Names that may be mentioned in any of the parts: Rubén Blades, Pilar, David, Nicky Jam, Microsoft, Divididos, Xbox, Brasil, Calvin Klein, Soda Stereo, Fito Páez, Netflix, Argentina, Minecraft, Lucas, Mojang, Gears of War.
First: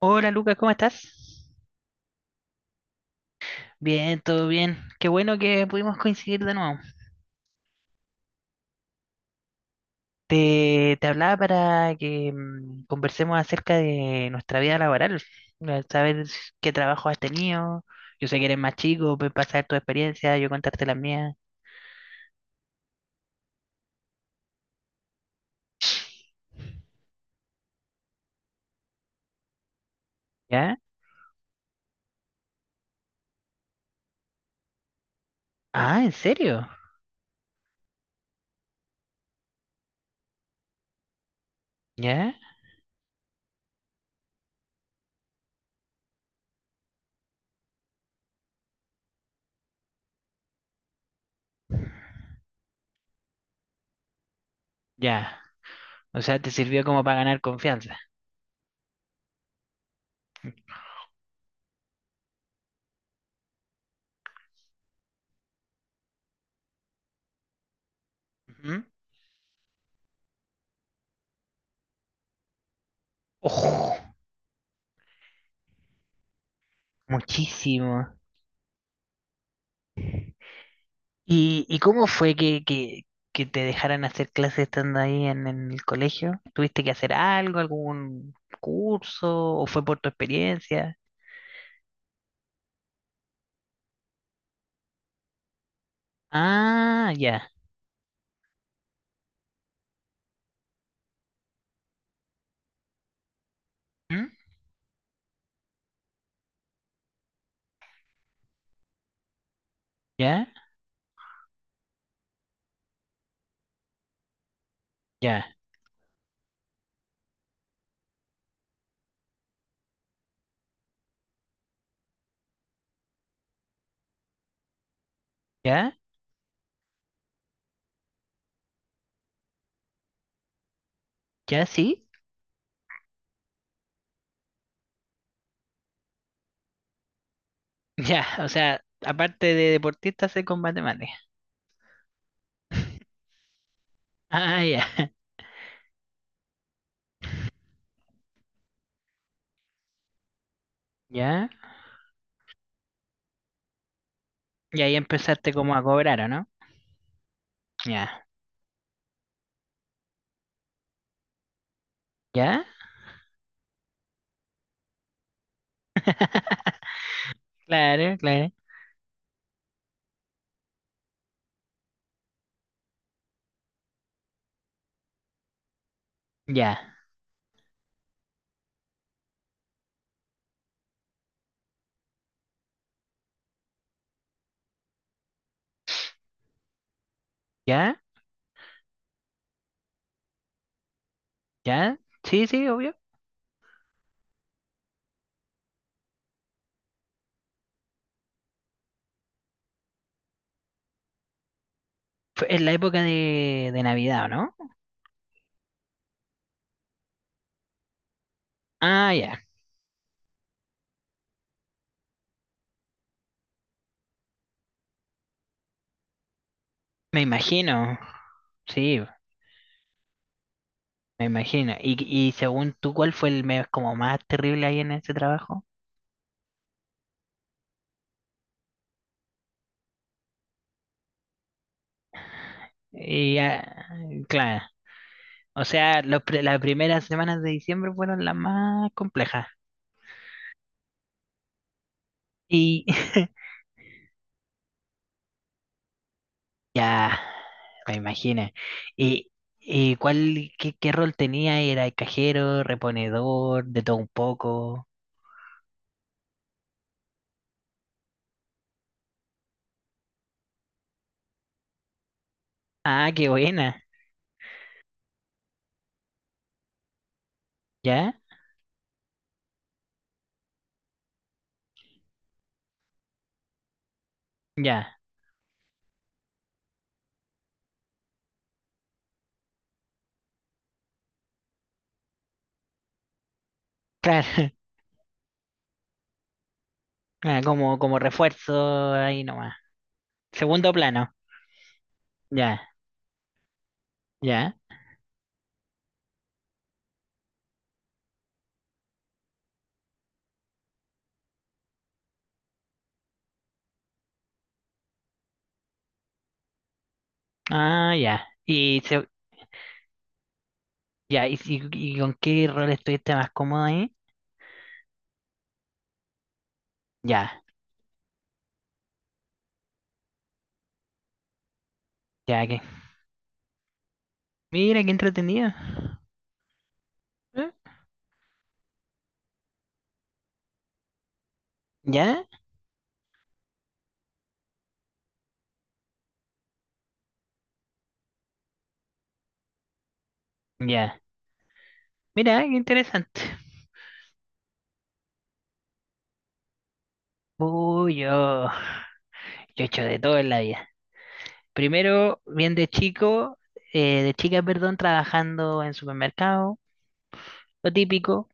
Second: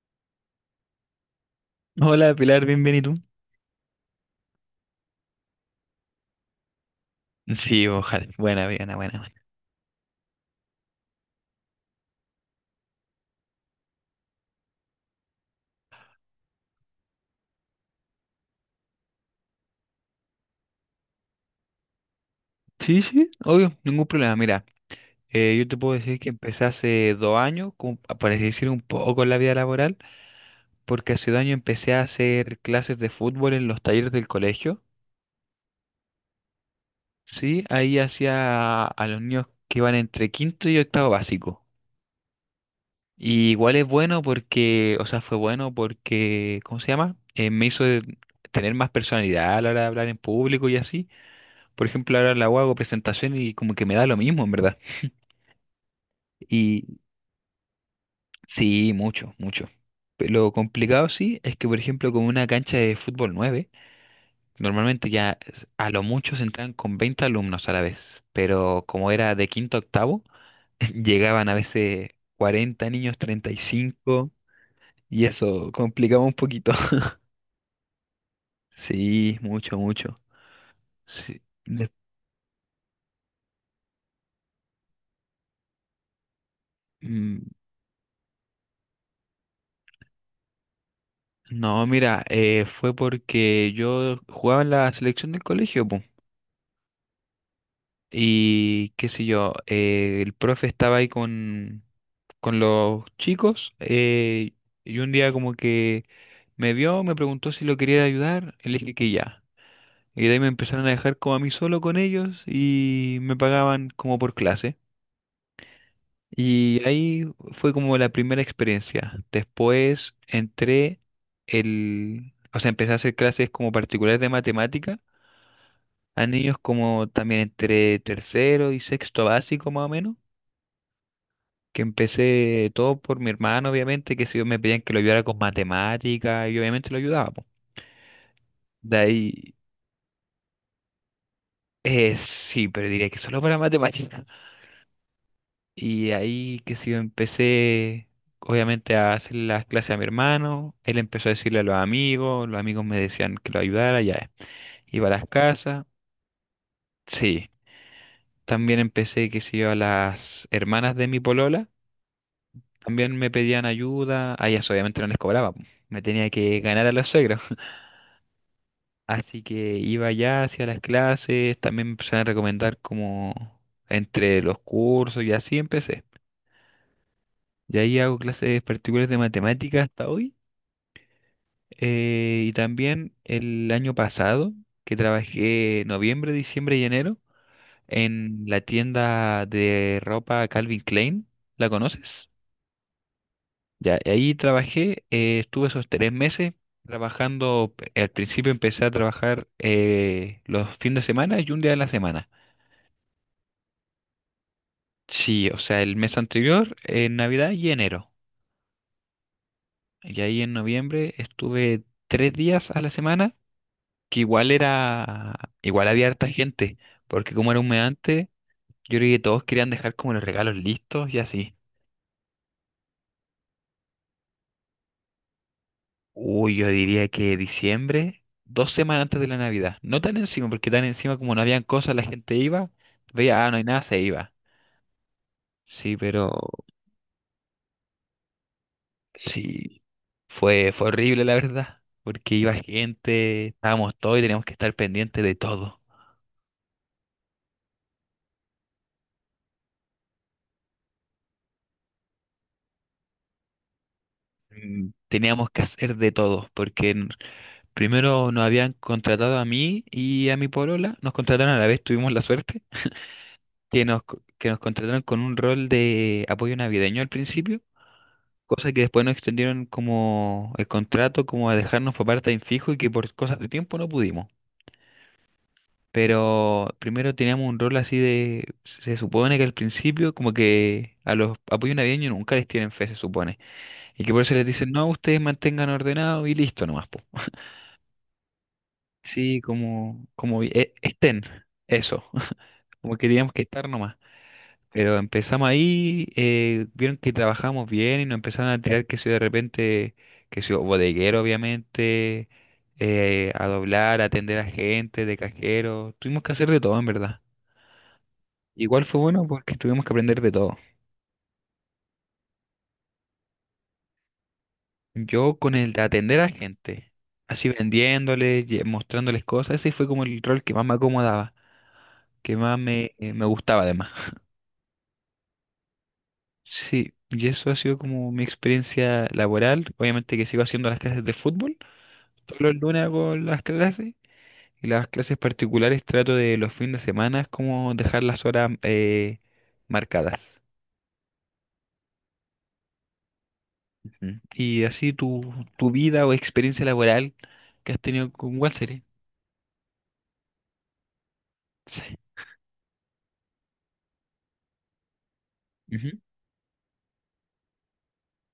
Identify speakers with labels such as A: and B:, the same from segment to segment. A: Hola Lucas, ¿cómo estás?
B: Hola Pilar, bien, bien, ¿y tú?
A: Bien, todo bien. Qué bueno que pudimos coincidir de nuevo.
B: Sí, ojalá. Buena, buena, buena, buena.
A: Te hablaba para que conversemos acerca de nuestra vida laboral, saber qué trabajo has tenido. Yo sé que eres más chico, puedes pasar tu experiencia, yo contarte la mía.
B: Sí, sí, obvio, ningún problema. Mira, yo te puedo decir que empecé hace dos años, por decir, un poco en la vida laboral,
A: ¿Ya?
B: porque hace dos años empecé a hacer clases de fútbol en los talleres del colegio.
A: Ah, ¿en serio?
B: Sí, ahí hacía a los niños que iban entre quinto y octavo básico.
A: ¿Ya?
B: Y igual es bueno porque, o sea, fue bueno porque, ¿cómo se llama? Me hizo tener más personalidad a la hora de hablar en público y así. Por ejemplo, ahora la hago presentación y como que me da lo mismo, en verdad.
A: Ya. O sea, te sirvió
B: Y
A: como para ganar confianza.
B: sí, mucho, mucho. Lo complicado sí es que, por ejemplo, con una cancha de fútbol 9 normalmente a lo mucho se entran con 20 alumnos a la vez,
A: Ujú.
B: pero como era de quinto a octavo, llegaban a veces 40 niños, 35,
A: Ojo,
B: y cinco, y eso complicaba un poquito.
A: muchísimo.
B: Sí, mucho, mucho. Sí.
A: ¿Y
B: Des-
A: cómo fue que te dejaran hacer clases estando ahí en el colegio? ¿Tuviste que hacer
B: mm,
A: algo, algún curso, o fue por tu experiencia?
B: No, mira, fue porque yo jugaba en la selección del colegio, po.
A: Ah, ya.
B: Y qué sé yo, el profe estaba ahí con los chicos
A: ¿Mm?
B: y un día como que me vio, me preguntó si lo quería ayudar, y le dije que ya. Y de ahí
A: ¿Ya?
B: me empezaron a dejar como a mí solo con ellos y me pagaban como por clase.
A: ¿Ya?
B: Y ahí fue como la primera experiencia. Después o sea, empecé a hacer clases como particulares de matemática
A: ¿Ya?
B: a niños como también entre tercero y sexto básico más o menos.
A: ¿Ya?
B: Que
A: ¿Sí?
B: empecé todo por mi hermano, obviamente, que si yo me pedían que lo ayudara con matemática, y obviamente lo ayudaba, po.
A: Ya, o sea,
B: De
A: aparte
B: ahí,
A: de deportista, sé con matemáticas.
B: sí, pero diría que solo para matemática.
A: Ah, ya.
B: Y ahí que si yo empecé, obviamente, a hacer las clases a mi hermano, él empezó a
A: ¿Ya?
B: decirle a los amigos me decían que lo ayudara, ya.
A: Y ahí
B: Iba a las
A: empezaste como a
B: casas,
A: cobrar, ¿o no?
B: sí.
A: Ya.
B: También empecé, que si yo, a las hermanas de mi polola,
A: ¿Ya?
B: también me pedían ayuda, a ellas obviamente no les cobraba, po. Me tenía que ganar a los suegros.
A: Claro, claro.
B: Así que iba ya hacia las clases, también me empezaron a recomendar como entre los cursos y así empecé.
A: Ya,
B: Y ahí hago clases particulares de matemáticas hasta hoy. Eh, y también el año pasado, que trabajé noviembre, diciembre y enero
A: ya,
B: en la tienda de ropa Calvin Klein. ¿La
A: ya.
B: conoces?
A: Sí, sí, obvio.
B: Ya, y ahí trabajé, estuve esos tres meses trabajando. Al principio empecé a trabajar los fines de semana y un día de la semana.
A: Fue en la época de Navidad, ¿o no?
B: Sí, o sea, el mes anterior, en Navidad y enero.
A: Ah, ya.
B: Y ahí en noviembre estuve tres días a la semana, que igual era, igual había harta gente,
A: Me
B: porque como era un mes
A: imagino,
B: antes, yo
A: sí,
B: creo que todos querían dejar como los regalos listos y
A: me
B: así.
A: imagino. Y según tú, ¿cuál fue el mes como más terrible ahí en ese trabajo?
B: Uy, yo diría que diciembre, dos semanas antes de la Navidad. No tan encima, porque tan encima como no habían cosas, la gente iba,
A: Y
B: veía, ah, no hay nada,
A: ya,
B: se iba.
A: claro, o
B: Sí,
A: sea, los
B: pero
A: las primeras semanas de diciembre fueron las más complejas.
B: sí, fue, fue horrible, la verdad, porque iba
A: Y
B: gente, estábamos todos y teníamos que estar pendientes de todo.
A: ya, me imagino. ¿Y, y cuál, qué rol tenía? ¿Era el cajero, reponedor, de todo un poco?
B: Teníamos que hacer de todo, primero nos habían contratado a mí y a mi polola, nos contrataron a la vez, tuvimos la suerte,
A: Ah, qué buena.
B: que nos contrataron con un rol de apoyo navideño al principio,
A: ¿Ya?
B: cosa que después nos extendieron como el contrato, como a dejarnos por parte en fijo y que por cosas de tiempo no pudimos.
A: Ya.
B: Pero primero teníamos un rol así de, se supone que al principio como que a los apoyos navideños nunca les tienen fe, se supone. Y que por eso les
A: Claro,
B: dicen, no, ustedes mantengan ordenado y listo nomás, po.
A: ah, como refuerzo ahí
B: Sí,
A: nomás. Segundo plano.
B: estén, eso,
A: Ya.
B: como que teníamos que estar nomás.
A: Ya.
B: Pero empezamos ahí, vieron que trabajamos bien y nos empezaron a tirar que si de repente, que si bodeguero obviamente, a doblar, a atender a gente, de cajero, tuvimos que hacer de todo en verdad.
A: Ah, ya.
B: Igual fue bueno porque tuvimos que aprender de todo.
A: Ya, y, ¿y con qué rol estuviste más cómodo ahí?
B: Yo con el de atender a gente,
A: Ya,
B: así vendiéndoles, mostrándoles cosas, ese fue como el rol que más me acomodaba, que
A: ya
B: más
A: que.
B: me, me gustaba además.
A: Mira, qué entretenido.
B: Sí, y
A: ¿Eh?
B: eso ha sido como mi experiencia laboral. Obviamente que sigo haciendo las clases de fútbol.
A: ¿Ya?
B: Todos los lunes hago las clases y las clases particulares trato de los fines de semana como dejar las horas marcadas.
A: Ya. Mira, qué interesante.
B: Ujú. Y así tu, tu vida o experiencia laboral que has
A: Uy,
B: tenido con
A: yo,
B: Walter.
A: yo he hecho de todo en la vida.
B: Sí.
A: Primero, bien de de chica, perdón, trabajando en
B: Ujú,
A: supermercado, lo típico,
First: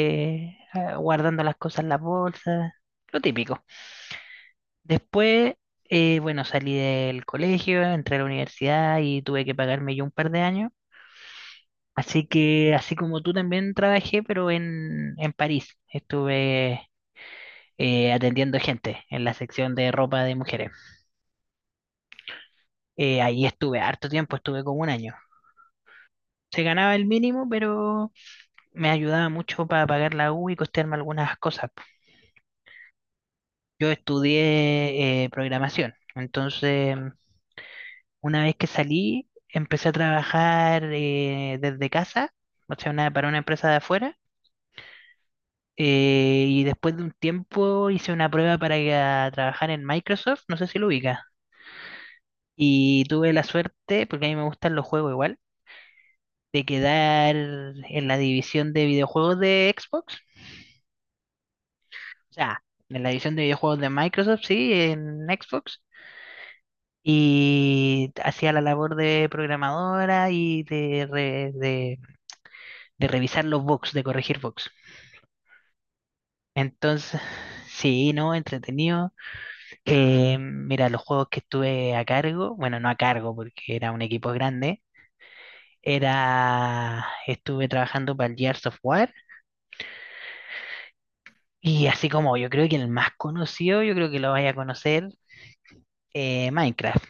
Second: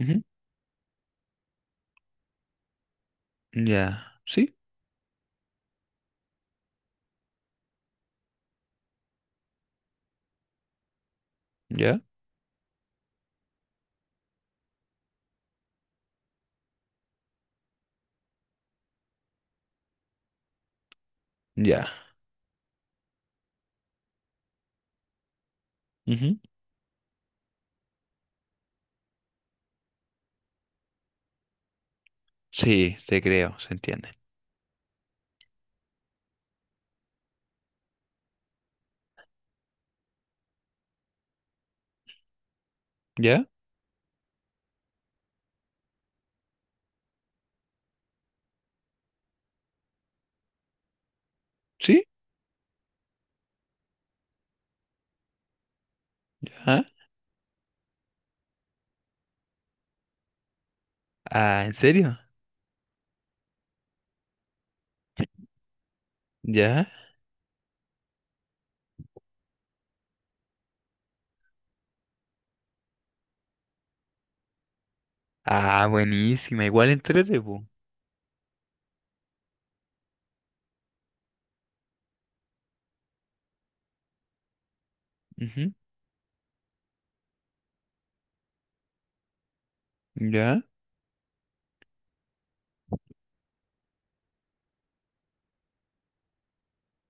B: ujú.
A: ah, guardando las cosas en las bolsas, lo típico.
B: Ya, sí,
A: Después, bueno, salí del colegio, entré a la universidad y tuve que pagarme yo un par de años.
B: ya,
A: Así que, así como tú también trabajé, pero en París. Estuve atendiendo gente en la sección de ropa de mujeres.
B: ya.
A: Ahí estuve harto tiempo, estuve como un año.
B: Ujú.
A: Se ganaba el mínimo, pero me ayudaba mucho para pagar la U y costearme algunas cosas, po.
B: Sí, te creo, se
A: Yo
B: entiende.
A: estudié programación, entonces una vez que salí, empecé a trabajar desde casa, o sea, para una
B: ¿Ya?
A: empresa de afuera. Y después de un tiempo hice una prueba para ir a trabajar en Microsoft, no sé si lo ubica.
B: ¿Sí?
A: Y tuve la suerte, porque a mí me gustan los juegos igual, de
B: ¿Ya?
A: quedar en la división de videojuegos de Xbox.
B: Ah, ¿en serio?
A: O sea, en la división de videojuegos de Microsoft, sí, en Xbox.
B: ¿Ya?
A: Y hacía la labor de programadora y de revisar los bugs, de corregir bugs.
B: Ah, buenísima, igual
A: Entonces,
B: entrete, po.
A: sí, ¿no? Entretenido. Mira, los juegos que estuve a cargo, bueno, no a cargo porque era un equipo grande,
B: Ujú,
A: estuve trabajando para el Gears of War
B: ¿ya?
A: y así como yo creo que el más conocido, yo creo que lo vaya a conocer, Minecraft.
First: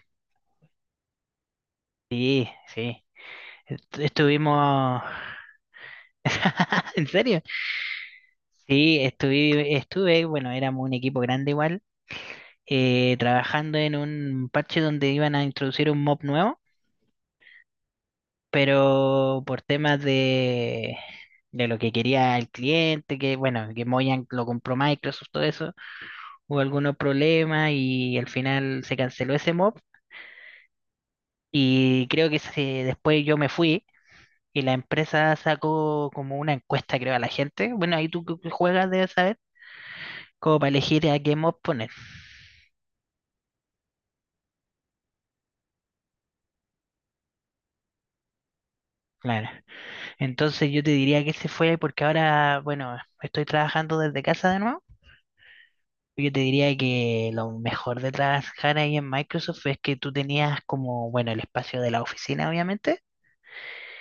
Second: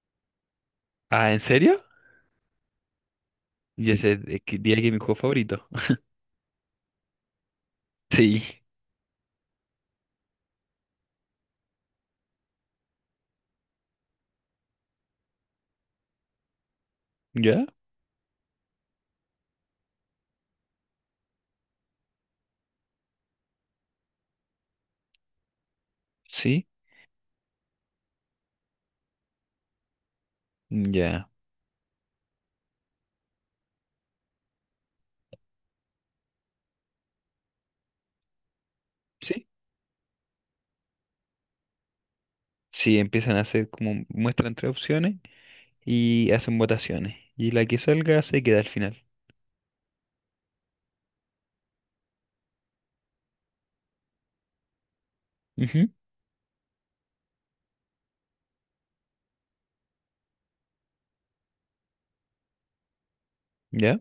B: Ah, ¿en serio?
A: Sí, sí.
B: Ya sé, es que diría que es mi
A: Estuvimos...
B: juego favorito.
A: ¿En serio?
B: Sí,
A: Sí, estuve, bueno, éramos un equipo grande igual, trabajando en un parche donde iban a introducir un mob nuevo.
B: ¿ya?
A: Pero por temas de lo que quería el cliente, que bueno, que Mojang lo compró Microsoft, todo eso, hubo
B: Sí,
A: algunos problemas y al final se canceló ese mob
B: ya,
A: y creo después yo me fui y la empresa sacó como una encuesta, creo, a la gente, bueno, ahí tú que juegas debes saber,
B: sí.
A: como para elegir a qué mob poner.
B: Sí, empiezan a hacer como muestran tres opciones y hacen votaciones. Y la que salga se queda al final.
A: Claro, entonces yo te diría que se fue porque ahora, bueno, estoy trabajando desde casa de nuevo.
B: Ujú,
A: Yo te diría que lo mejor de trabajar ahí en Microsoft es que tú tenías como, bueno, el espacio de la oficina, obviamente,
B: ¿ya?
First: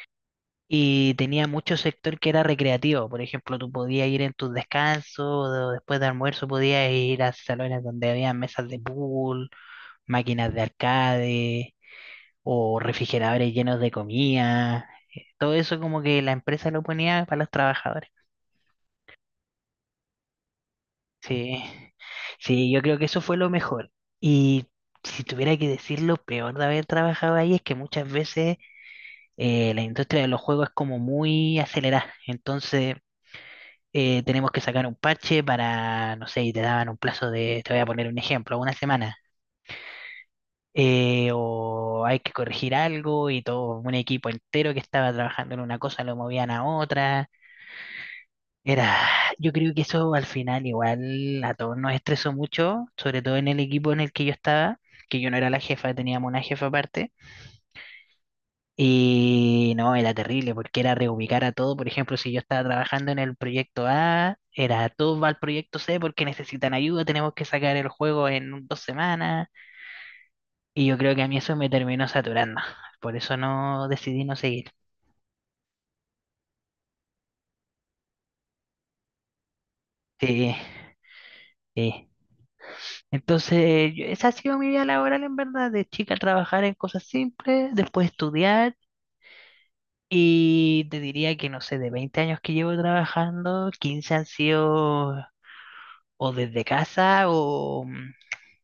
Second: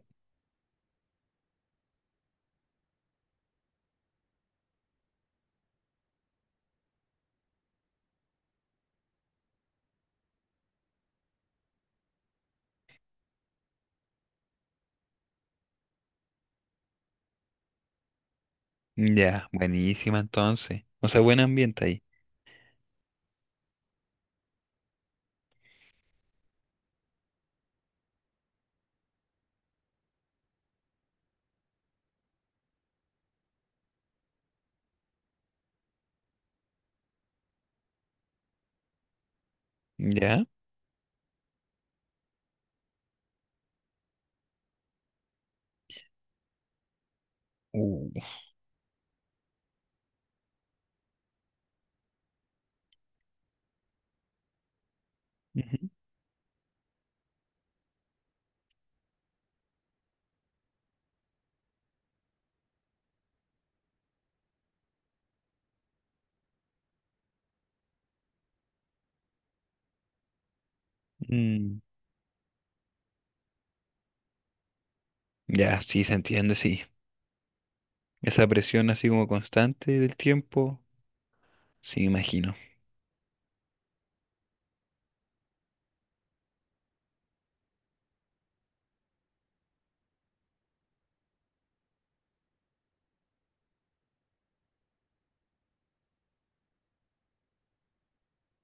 A: y tenía mucho sector que era recreativo. Por ejemplo, tú podías ir en tus descansos, o después de almuerzo podías ir a salones donde había mesas de pool, máquinas de arcade o refrigeradores llenos de comida. Todo eso como que la empresa lo ponía para los trabajadores.
B: Ya, buenísima entonces. O sea, buen
A: Sí,
B: ambiente ahí.
A: sí, yo creo que eso fue lo mejor. Y si tuviera que decir lo peor de haber trabajado ahí es que muchas veces la industria de los juegos es como muy acelerada. Entonces tenemos que sacar un parche para, no sé, y te daban un plazo de, te voy a poner un ejemplo, una semana.
B: Ya.
A: O hay que corregir algo y todo un equipo entero que estaba trabajando en una cosa lo movían a otra.
B: Uh.
A: Era, yo creo que eso al final igual a todos nos estresó mucho, sobre todo en el equipo en el que yo estaba, que yo no era la
B: Ujú.
A: jefa, teníamos una jefa aparte. Y no, era terrible porque era reubicar a todo. Por ejemplo, si yo estaba trabajando en el proyecto A, era todo va al proyecto C porque necesitan ayuda, tenemos que sacar el juego en 2 semanas. Y yo creo que a mí eso me
B: Mm,
A: terminó saturando. Por eso no decidí no seguir.
B: Ya, sí, se entiende, sí. Esa presión así como constante del
A: Sí,
B: tiempo, sí, me
A: sí.
B: imagino.
A: Entonces, esa ha sido mi vida laboral en verdad, de chica trabajar en cosas simples, después estudiar y te diría que no sé, de 20 años que llevo trabajando, 15 han sido o desde casa o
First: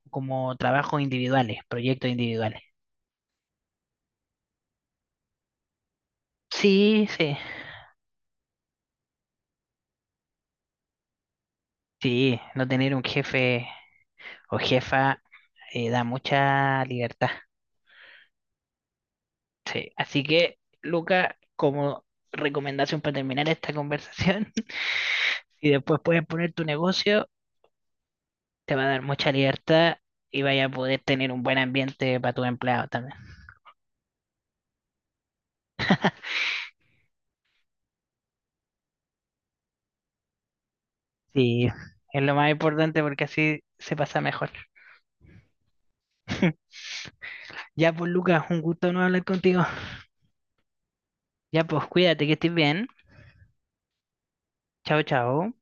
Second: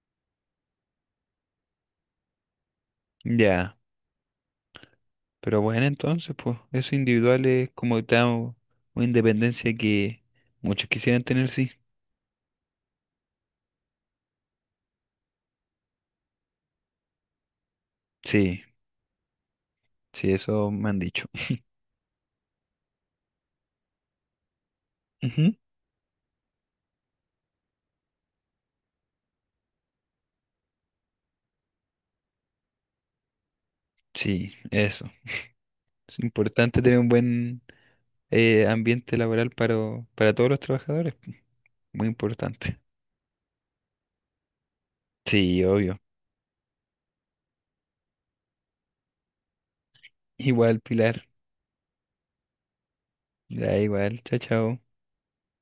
A: como trabajos individuales, proyectos individuales.
B: Ya, pero bueno, entonces, pues, eso
A: Sí, sí,
B: individual es como tal una independencia que muchos quisieran tener, sí.
A: sí, no tener un jefe o jefa da mucha libertad.
B: Sí,
A: Sí, así
B: sí,
A: que,
B: eso me han dicho.
A: Luca, como recomendación para terminar esta conversación,
B: Ujú.
A: si después puedes poner tu negocio, te va a dar mucha libertad y vaya a poder tener un buen ambiente para tu empleado también.
B: Sí, eso. Es importante tener un buen ambiente laboral para todos los trabajadores. Pues,
A: Sí,
B: muy
A: es lo más
B: importante.
A: importante porque así se pasa mejor.
B: Sí, obvio.
A: Ya pues, Lucas, un gusto no hablar contigo.
B: Igual, Pilar.
A: Ya pues, cuídate que estés bien.
B: Ya, igual. Chao, chao.
A: Chao, chao.